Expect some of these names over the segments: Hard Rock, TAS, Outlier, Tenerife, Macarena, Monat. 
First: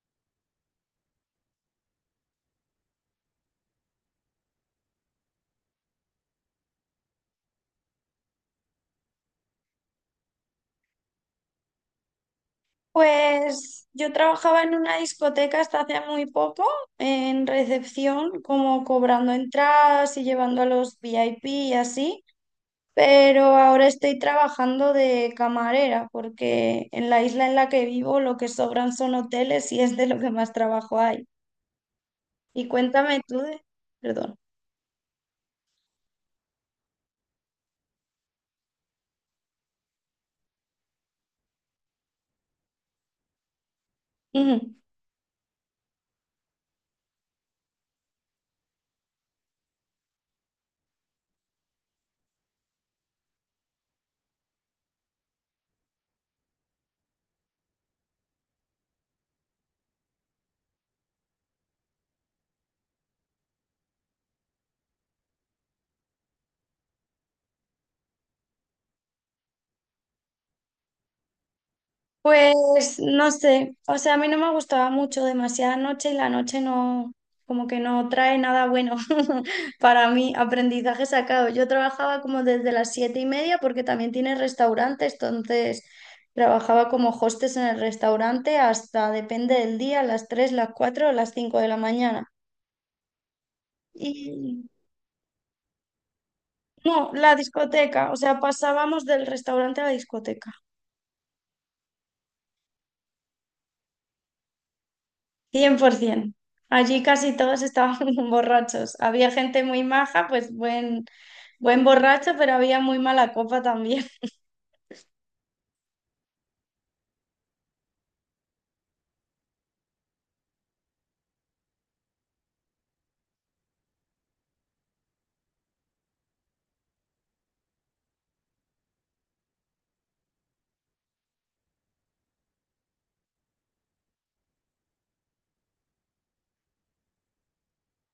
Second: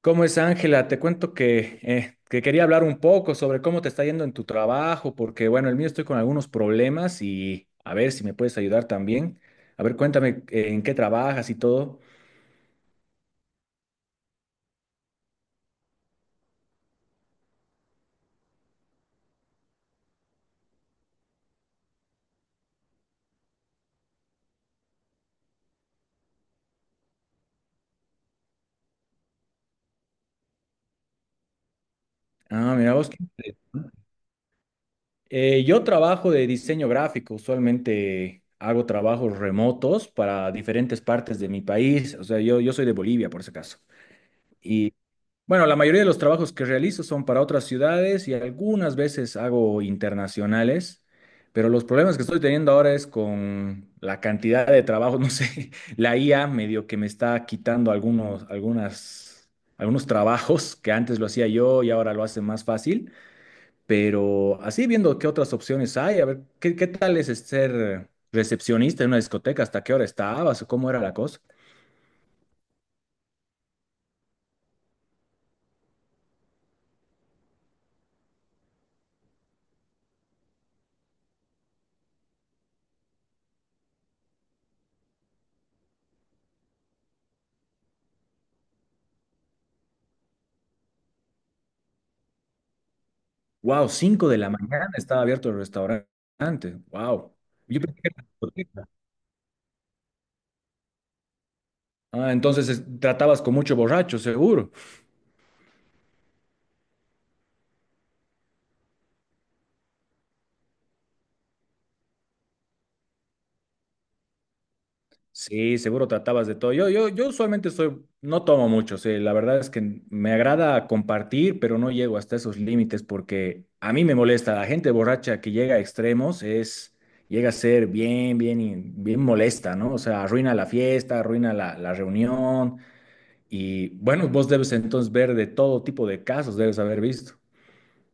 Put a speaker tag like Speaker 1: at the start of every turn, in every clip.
Speaker 1: ¿Cómo es, Ángela? Te cuento que quería hablar un poco sobre cómo te está yendo en tu trabajo, porque bueno, el mío estoy con algunos problemas y a ver si me puedes ayudar también. A ver, cuéntame en qué trabajas y todo.
Speaker 2: Pues yo trabajaba en una discoteca hasta hace muy poco, en recepción, como cobrando entradas y llevando a los VIP y así, pero ahora estoy trabajando de camarera porque en la isla en la que vivo lo que sobran son hoteles y es de lo que más trabajo hay. Y
Speaker 1: Ah, mira vos.
Speaker 2: cuéntame tú. Perdón.
Speaker 1: Yo trabajo de diseño gráfico, usualmente hago trabajos remotos para diferentes partes de mi país, o sea, yo soy de Bolivia por ese caso.
Speaker 2: Ujú.
Speaker 1: Bueno, la mayoría de los trabajos que realizo son para otras ciudades y algunas veces hago internacionales, pero los problemas que estoy teniendo ahora es con la cantidad de trabajo, no sé, la IA medio que me está quitando algunos trabajos que antes lo hacía yo y ahora lo hace más fácil, pero así viendo qué otras opciones hay, a ver, ¿qué tal es ser recepcionista en una discoteca? ¿Hasta qué hora estabas o cómo era la cosa?
Speaker 2: Pues no sé, o sea, a mí no me gustaba mucho demasiada noche y la noche no, como que no trae nada bueno para mí, aprendizaje sacado. Yo trabajaba como desde las 7:30 porque también tiene restaurantes, entonces trabajaba como hostes en el restaurante hasta, depende del día, las tres, las cuatro o las cinco de la mañana.
Speaker 1: Wow, 5 de la
Speaker 2: Y
Speaker 1: mañana estaba abierto el restaurante.
Speaker 2: no,
Speaker 1: Wow.
Speaker 2: la
Speaker 1: Yo pensé
Speaker 2: discoteca,
Speaker 1: que
Speaker 2: o sea,
Speaker 1: porque-
Speaker 2: pasábamos del restaurante a la discoteca.
Speaker 1: ah, entonces tratabas con mucho borracho, seguro.
Speaker 2: 100%. Allí casi todos estaban borrachos. Había gente muy maja, pues buen borracho, pero había muy mala copa también.
Speaker 1: Sí, seguro tratabas de todo. Yo usualmente soy, no tomo mucho, sí, la verdad es que me agrada compartir, pero no llego hasta esos límites porque a mí me molesta. La gente borracha que llega a extremos es, llega a ser bien molesta, ¿no? O sea, arruina la fiesta, arruina la reunión. Y bueno, vos debes entonces ver de todo tipo de casos, debes haber visto.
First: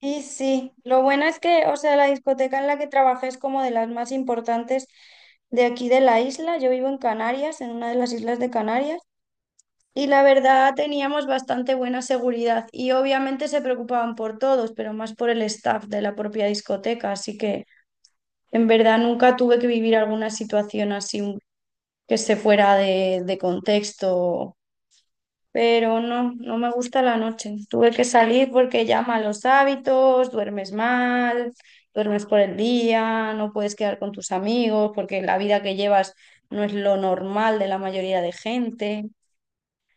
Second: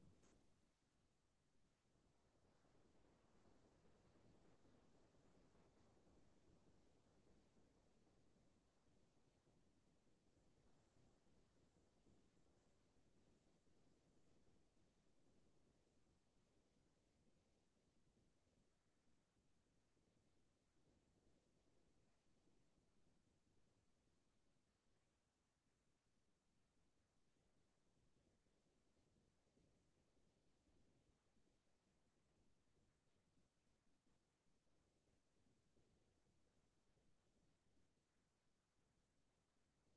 Speaker 2: Y sí, lo bueno es que, o sea, la discoteca en la que trabajé es como de las más importantes de aquí de la isla. Yo vivo en Canarias, en una de las islas de Canarias, y la verdad teníamos bastante buena seguridad y obviamente se preocupaban por todos, pero más por el staff de la propia discoteca, así que en verdad nunca tuve que vivir alguna situación así que esté fuera de contexto, pero no, no me gusta la noche. Tuve que salir porque ya malos hábitos, duermes mal, duermes por el día, no puedes quedar con tus amigos porque la vida que llevas no es lo normal de la mayoría de gente.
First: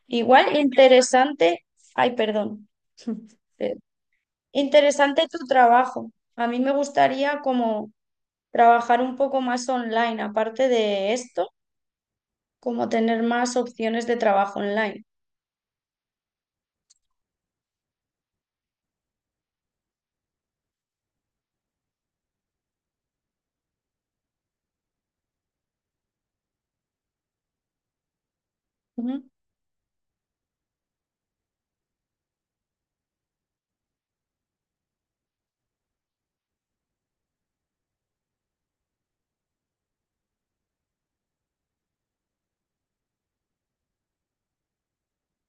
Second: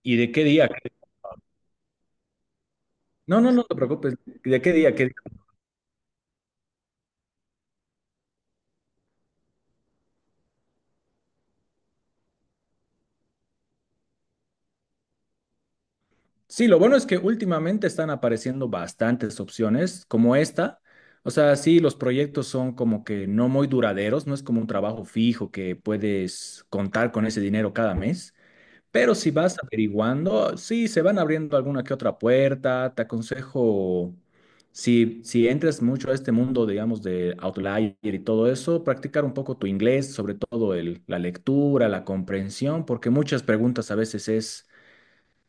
Speaker 1: ¿Y de qué
Speaker 2: Igual
Speaker 1: día?
Speaker 2: interesante, ay, perdón,
Speaker 1: No, no, no
Speaker 2: Eh,
Speaker 1: te preocupes. ¿De qué día? ¿Qué día?
Speaker 2: interesante tu trabajo. A mí me gustaría como trabajar un poco más online, aparte de esto, como tener más opciones de trabajo online.
Speaker 1: Sí, lo bueno es que últimamente están apareciendo bastantes opciones como esta. O sea, sí, los proyectos son como que no muy duraderos, no es como un trabajo fijo que puedes contar con ese dinero cada mes. Pero
Speaker 2: Ujú,
Speaker 1: si vas averiguando, sí, se van abriendo alguna que otra puerta. Te aconsejo, si entras mucho a este mundo, digamos, de Outlier y todo eso, practicar un poco tu inglés, sobre todo la lectura, la comprensión, porque muchas preguntas a veces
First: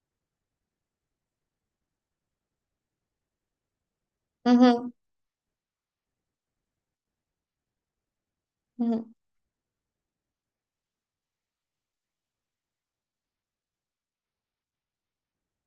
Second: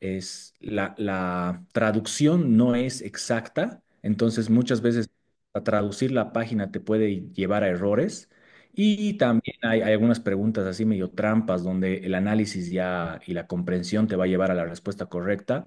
Speaker 1: es la traducción no es exacta, entonces muchas
Speaker 2: ujú,
Speaker 1: veces a traducir la página te puede llevar a errores
Speaker 2: ujú.
Speaker 1: y también hay algunas preguntas así medio trampas donde el análisis ya y la comprensión te va a llevar a la respuesta correcta,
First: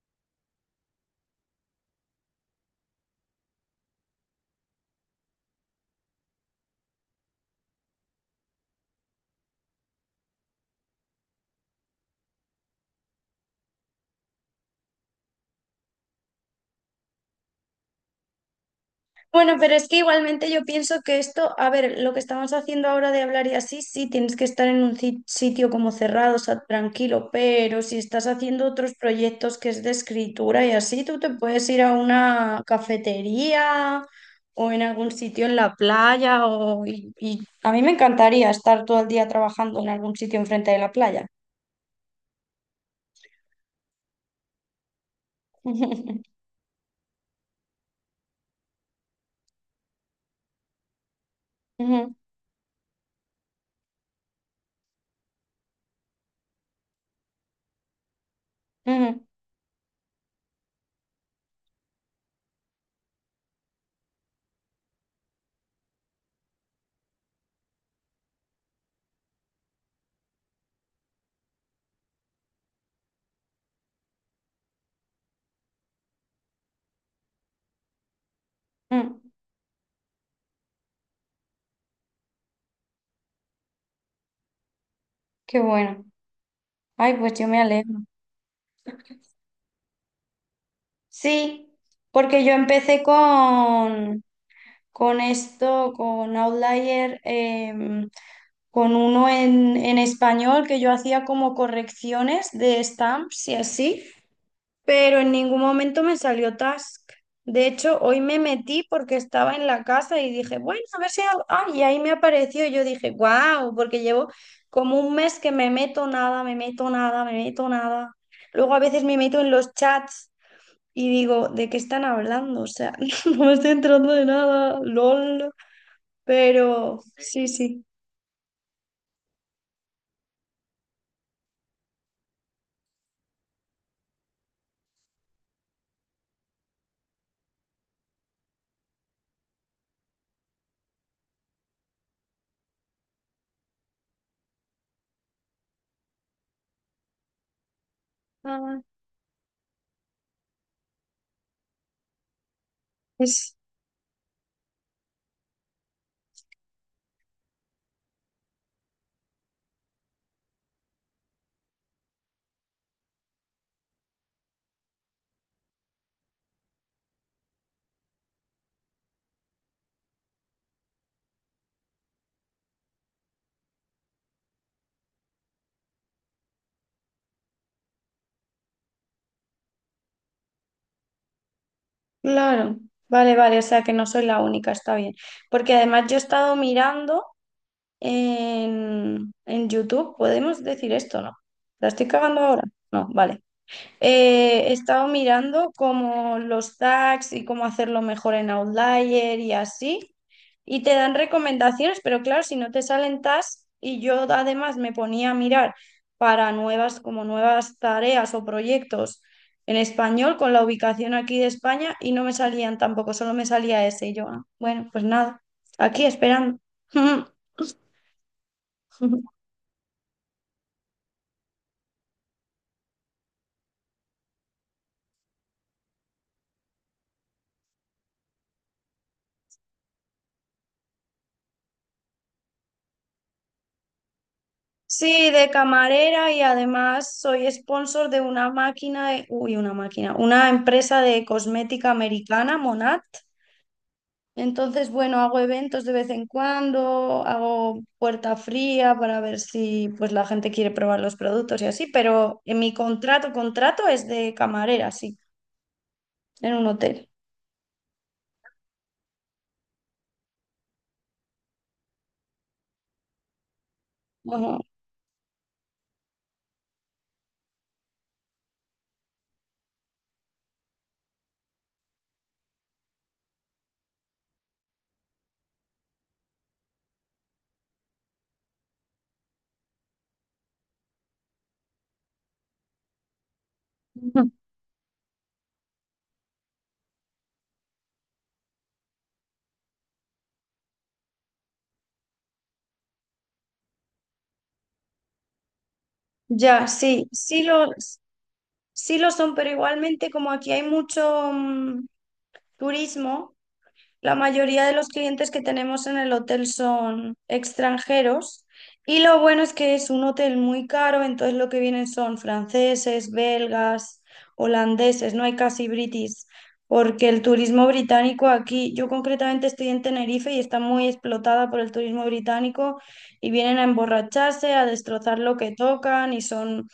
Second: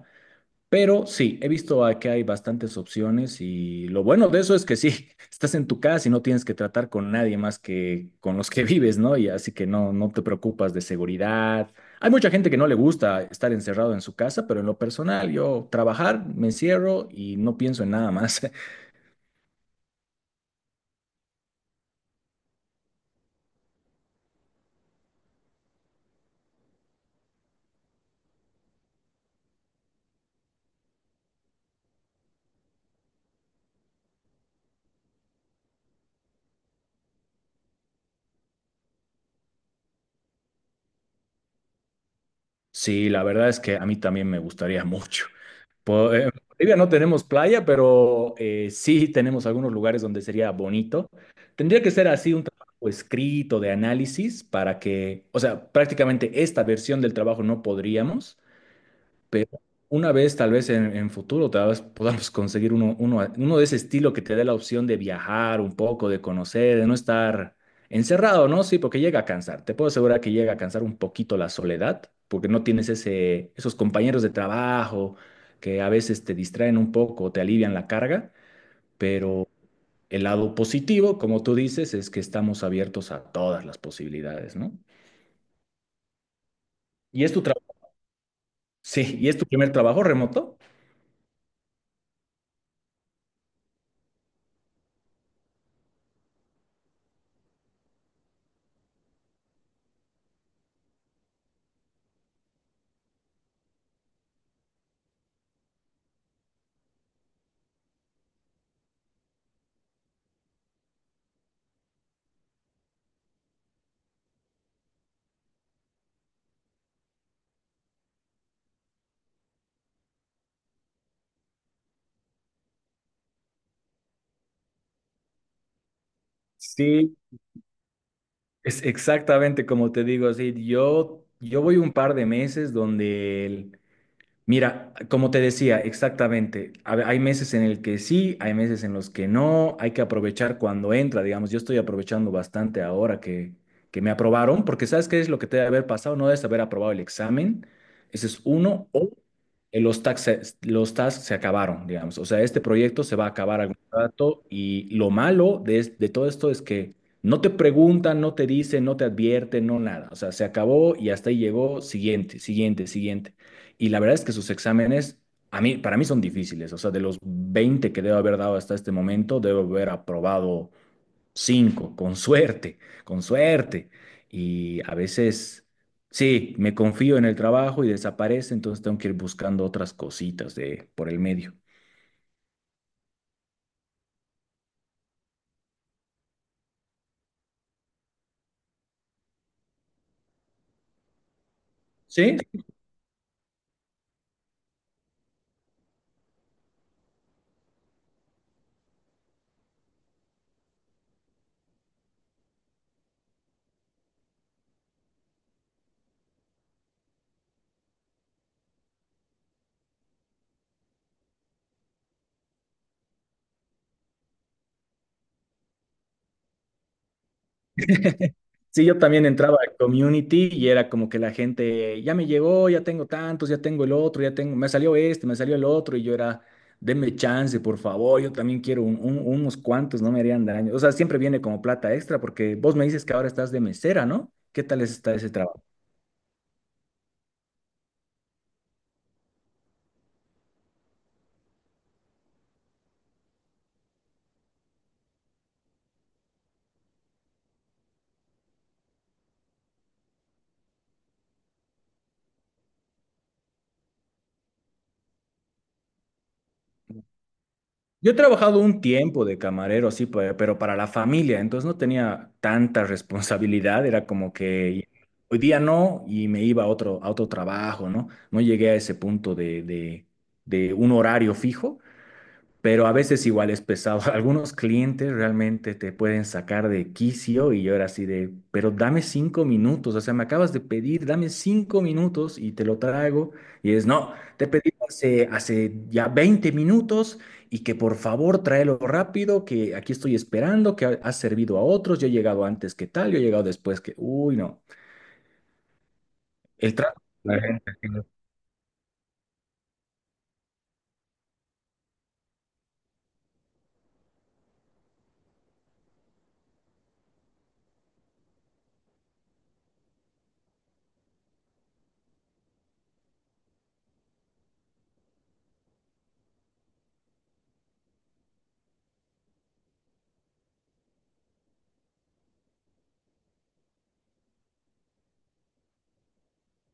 Speaker 1: pero sí, he visto a que hay bastantes opciones y lo bueno de eso es que sí, estás en tu casa y no tienes que tratar con nadie más que con los que vives, ¿no? Y así que no, no te preocupas de seguridad. Hay mucha gente que no le gusta estar encerrado en su casa, pero en lo personal, yo trabajar, me encierro y no pienso en nada más.
Speaker 2: Bueno, pero es que igualmente yo pienso que esto, a ver, lo que estamos haciendo ahora de hablar y así, sí, tienes que estar en un sitio como cerrado, o sea, tranquilo, pero si estás haciendo otros proyectos que es de escritura y así, tú te puedes ir a una cafetería o en algún sitio en la playa y a mí me encantaría estar todo el día trabajando en algún sitio enfrente de la playa.
Speaker 1: Sí, la verdad es que a mí también me gustaría mucho. En Bolivia no tenemos playa, pero sí tenemos algunos lugares donde sería bonito. Tendría que ser
Speaker 2: Ujú,
Speaker 1: así un trabajo escrito de análisis para que, o sea, prácticamente esta versión del trabajo no podríamos,
Speaker 2: ujú,
Speaker 1: pero una vez, tal vez en futuro, tal vez podamos conseguir uno de ese estilo que te dé la opción de viajar un poco, de conocer, de no estar encerrado, ¿no? Sí, porque llega a cansar. Te puedo asegurar que llega a cansar un poquito la soledad, porque no tienes esos compañeros de trabajo que a veces te distraen un poco, te alivian la carga,
Speaker 2: ujú.
Speaker 1: pero el lado positivo, como tú dices, es que estamos abiertos a todas las posibilidades, ¿no?
Speaker 2: Qué bueno. Ay,
Speaker 1: ¿Y es
Speaker 2: pues
Speaker 1: tu
Speaker 2: yo me
Speaker 1: trabajo?
Speaker 2: alegro.
Speaker 1: Sí, ¿y es tu primer trabajo remoto?
Speaker 2: Sí, porque yo empecé con esto, con Outlier, con uno en español que yo hacía como correcciones de stamps y así, pero en ningún momento me salió task. De hecho, hoy me metí porque estaba en la casa y dije, bueno, a ver si... Ah, y ahí me apareció y yo dije, wow, porque llevo como un mes que me meto nada, me meto nada, me meto nada. Luego a veces me meto en los chats y digo, ¿de qué están hablando? O sea, no me estoy enterando de nada, lol. Pero
Speaker 1: Sí,
Speaker 2: sí, sí.
Speaker 1: es exactamente como te digo, así, yo voy un par de meses donde mira, como te decía, exactamente, hay meses en el que sí, hay meses en los que no, hay que aprovechar cuando entra, digamos, yo estoy aprovechando bastante ahora que me aprobaron, porque ¿sabes qué es lo que te debe haber pasado? No debes haber aprobado el examen, ese es
Speaker 2: Ah,
Speaker 1: uno, o los tasks se acabaron, digamos, o sea, este proyecto se va a
Speaker 2: es
Speaker 1: acabar algún rato y lo malo de todo esto es que no te preguntan, no te dicen, no te advierten, no nada, o sea, se acabó y hasta ahí llegó, siguiente, siguiente, siguiente. Y la verdad es que sus exámenes, para mí son difíciles. O sea, de los 20 que debo haber dado hasta este momento, debo haber aprobado 5 con suerte, con suerte. Y a veces, sí, me confío en el trabajo y desaparece, entonces tengo que ir buscando otras cositas por el medio.
Speaker 2: claro. Vale, vale, o sea que no soy la única, está bien. Porque además yo he estado mirando en YouTube, podemos decir esto, ¿no? ¿La estoy
Speaker 1: Sí,
Speaker 2: cagando ahora? No, vale. He estado mirando como los tags y cómo hacerlo mejor en Outlier y así. Y te dan recomendaciones, pero claro, si no te salen tags, y yo además me ponía a mirar para nuevas, como nuevas tareas o proyectos en español con la ubicación aquí de España y no me salían tampoco, solo me salía ese. Y yo, ah, bueno, pues nada, aquí esperando.
Speaker 1: sí, yo también entraba a community y era como que la gente, ya me llegó, ya tengo tantos, ya tengo el otro, ya tengo, me salió este, me salió el otro, y yo era, denme chance, por favor, yo también quiero unos cuantos, no me harían daño. O sea, siempre viene como plata extra, porque vos me dices que ahora estás de mesera, ¿no? ¿Qué tal está ese
Speaker 2: Sí, de
Speaker 1: trabajo?
Speaker 2: camarera y además soy sponsor de una máquina, uy, una máquina, una empresa de cosmética americana, Monat. Entonces, bueno, hago eventos de vez en cuando, hago puerta fría para ver si pues la gente quiere probar los productos y así, pero en mi contrato, contrato es de camarera, sí, en un hotel.
Speaker 1: Yo he trabajado un tiempo de camarero, sí, pero para la familia, entonces no tenía tanta responsabilidad, era como
Speaker 2: Ajá.
Speaker 1: que hoy día no y me iba a otro trabajo, ¿no? No llegué a ese punto de un horario fijo, pero a veces igual es pesado. Algunos clientes realmente te pueden sacar de quicio y yo era así de, pero dame 5 minutos, o sea, me acabas de pedir, dame 5 minutos y te lo traigo. Y es, no,
Speaker 2: Ujú.
Speaker 1: te pedí hace ya 20 minutos y que por favor tráelo rápido, que aquí estoy esperando, has servido a otros, yo he llegado antes que tal, yo he llegado después que, uy, no.
Speaker 2: Ya,
Speaker 1: El trato.
Speaker 2: sí, sí lo son, pero igualmente como aquí hay mucho turismo. La mayoría de los clientes que tenemos en el hotel son extranjeros y lo bueno es que es un hotel muy caro, entonces lo que vienen son franceses, belgas, holandeses, no hay casi britis, porque el turismo británico aquí, yo concretamente estoy en Tenerife y está muy explotada por el turismo británico y vienen a emborracharse, a destrozar lo que tocan y son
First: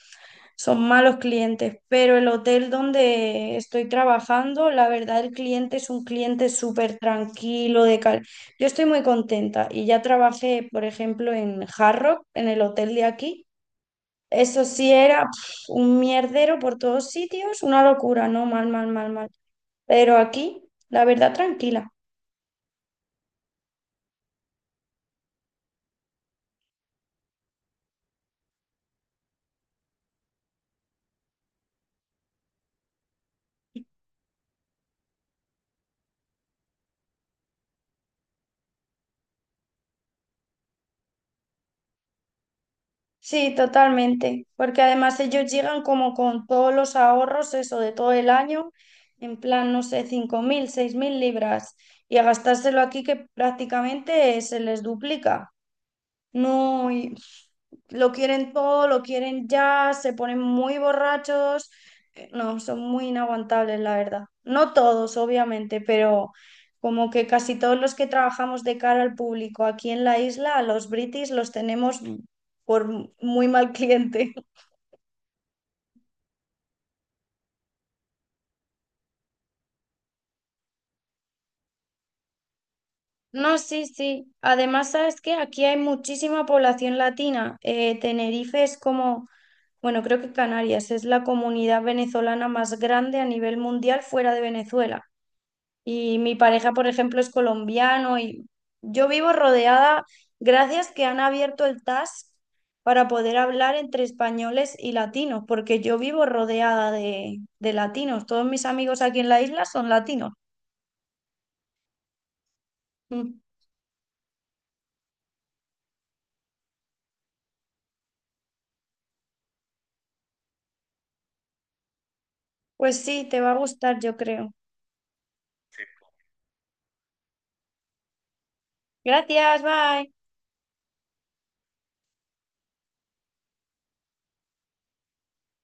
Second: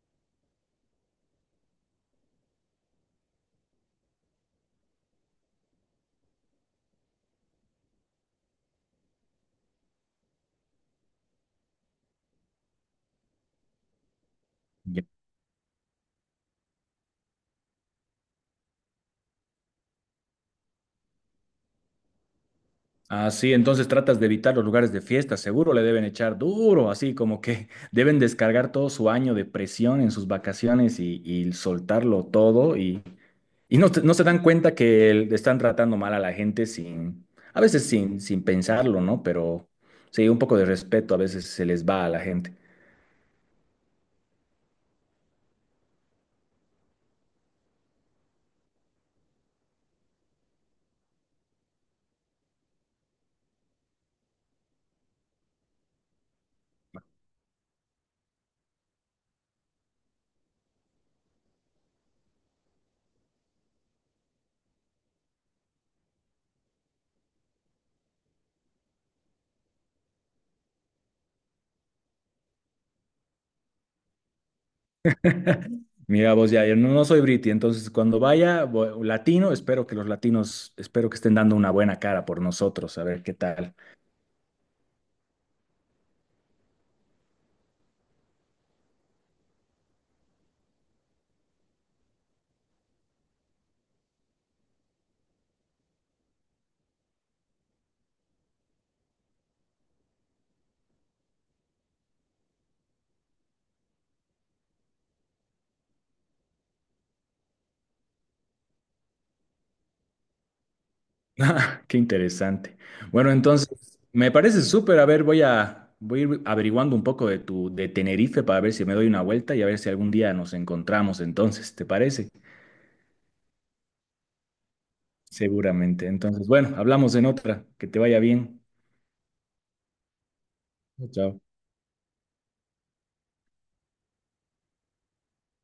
Speaker 2: son malos clientes, pero el hotel donde estoy trabajando, la verdad el cliente es un cliente súper tranquilo, Yo estoy muy contenta y ya trabajé, por ejemplo, en Hard Rock, en el hotel de aquí. Eso sí era pf, un mierdero por todos sitios, una locura, ¿no? Mal, mal, mal, mal. Pero aquí, la verdad, tranquila.
Speaker 1: Ah, sí, entonces tratas de evitar los lugares de fiesta, seguro le deben echar duro, así como que deben descargar todo su año de presión en sus vacaciones y soltarlo todo y no, no se dan cuenta que están tratando mal a la gente sin, a veces sin pensarlo, ¿no? Pero sí, un poco de respeto a veces se les va a la gente.
Speaker 2: Sí, totalmente, porque además ellos llegan como con todos los ahorros, eso de todo el año, en plan, no sé, 5.000, 6.000 libras, y a gastárselo aquí que prácticamente se les duplica. No, y lo quieren todo, lo quieren ya, se ponen muy borrachos. No, son muy inaguantables, la verdad. No todos, obviamente, pero como que casi todos los que trabajamos de cara al público aquí en la isla, a los british los tenemos por muy mal cliente.
Speaker 1: Mira vos, ya, yo no, no soy briti, entonces cuando vaya latino, espero que los latinos, espero que estén dando una buena cara por nosotros, a ver qué
Speaker 2: No,
Speaker 1: tal.
Speaker 2: sí, sí. Además, sabes que aquí hay muchísima población latina. Tenerife es como, bueno, creo que Canarias es la comunidad venezolana más grande a nivel mundial fuera de Venezuela. Y mi pareja, por ejemplo, es colombiano y yo vivo rodeada, gracias que han abierto el TAS para poder hablar entre españoles y latinos, porque yo vivo rodeada de latinos. Todos mis amigos aquí en la isla son latinos.
Speaker 1: Ah, qué interesante. Bueno,
Speaker 2: Mm.
Speaker 1: entonces, me parece súper. A ver, voy a ir averiguando un poco de Tenerife para ver si me doy una vuelta y a ver si algún día nos encontramos. Entonces, ¿te parece?
Speaker 2: Pues sí, te va a gustar, yo creo.
Speaker 1: Seguramente. Entonces, bueno, hablamos en otra. Que te vaya bien.
Speaker 2: Gracias, bye.
Speaker 1: Chao.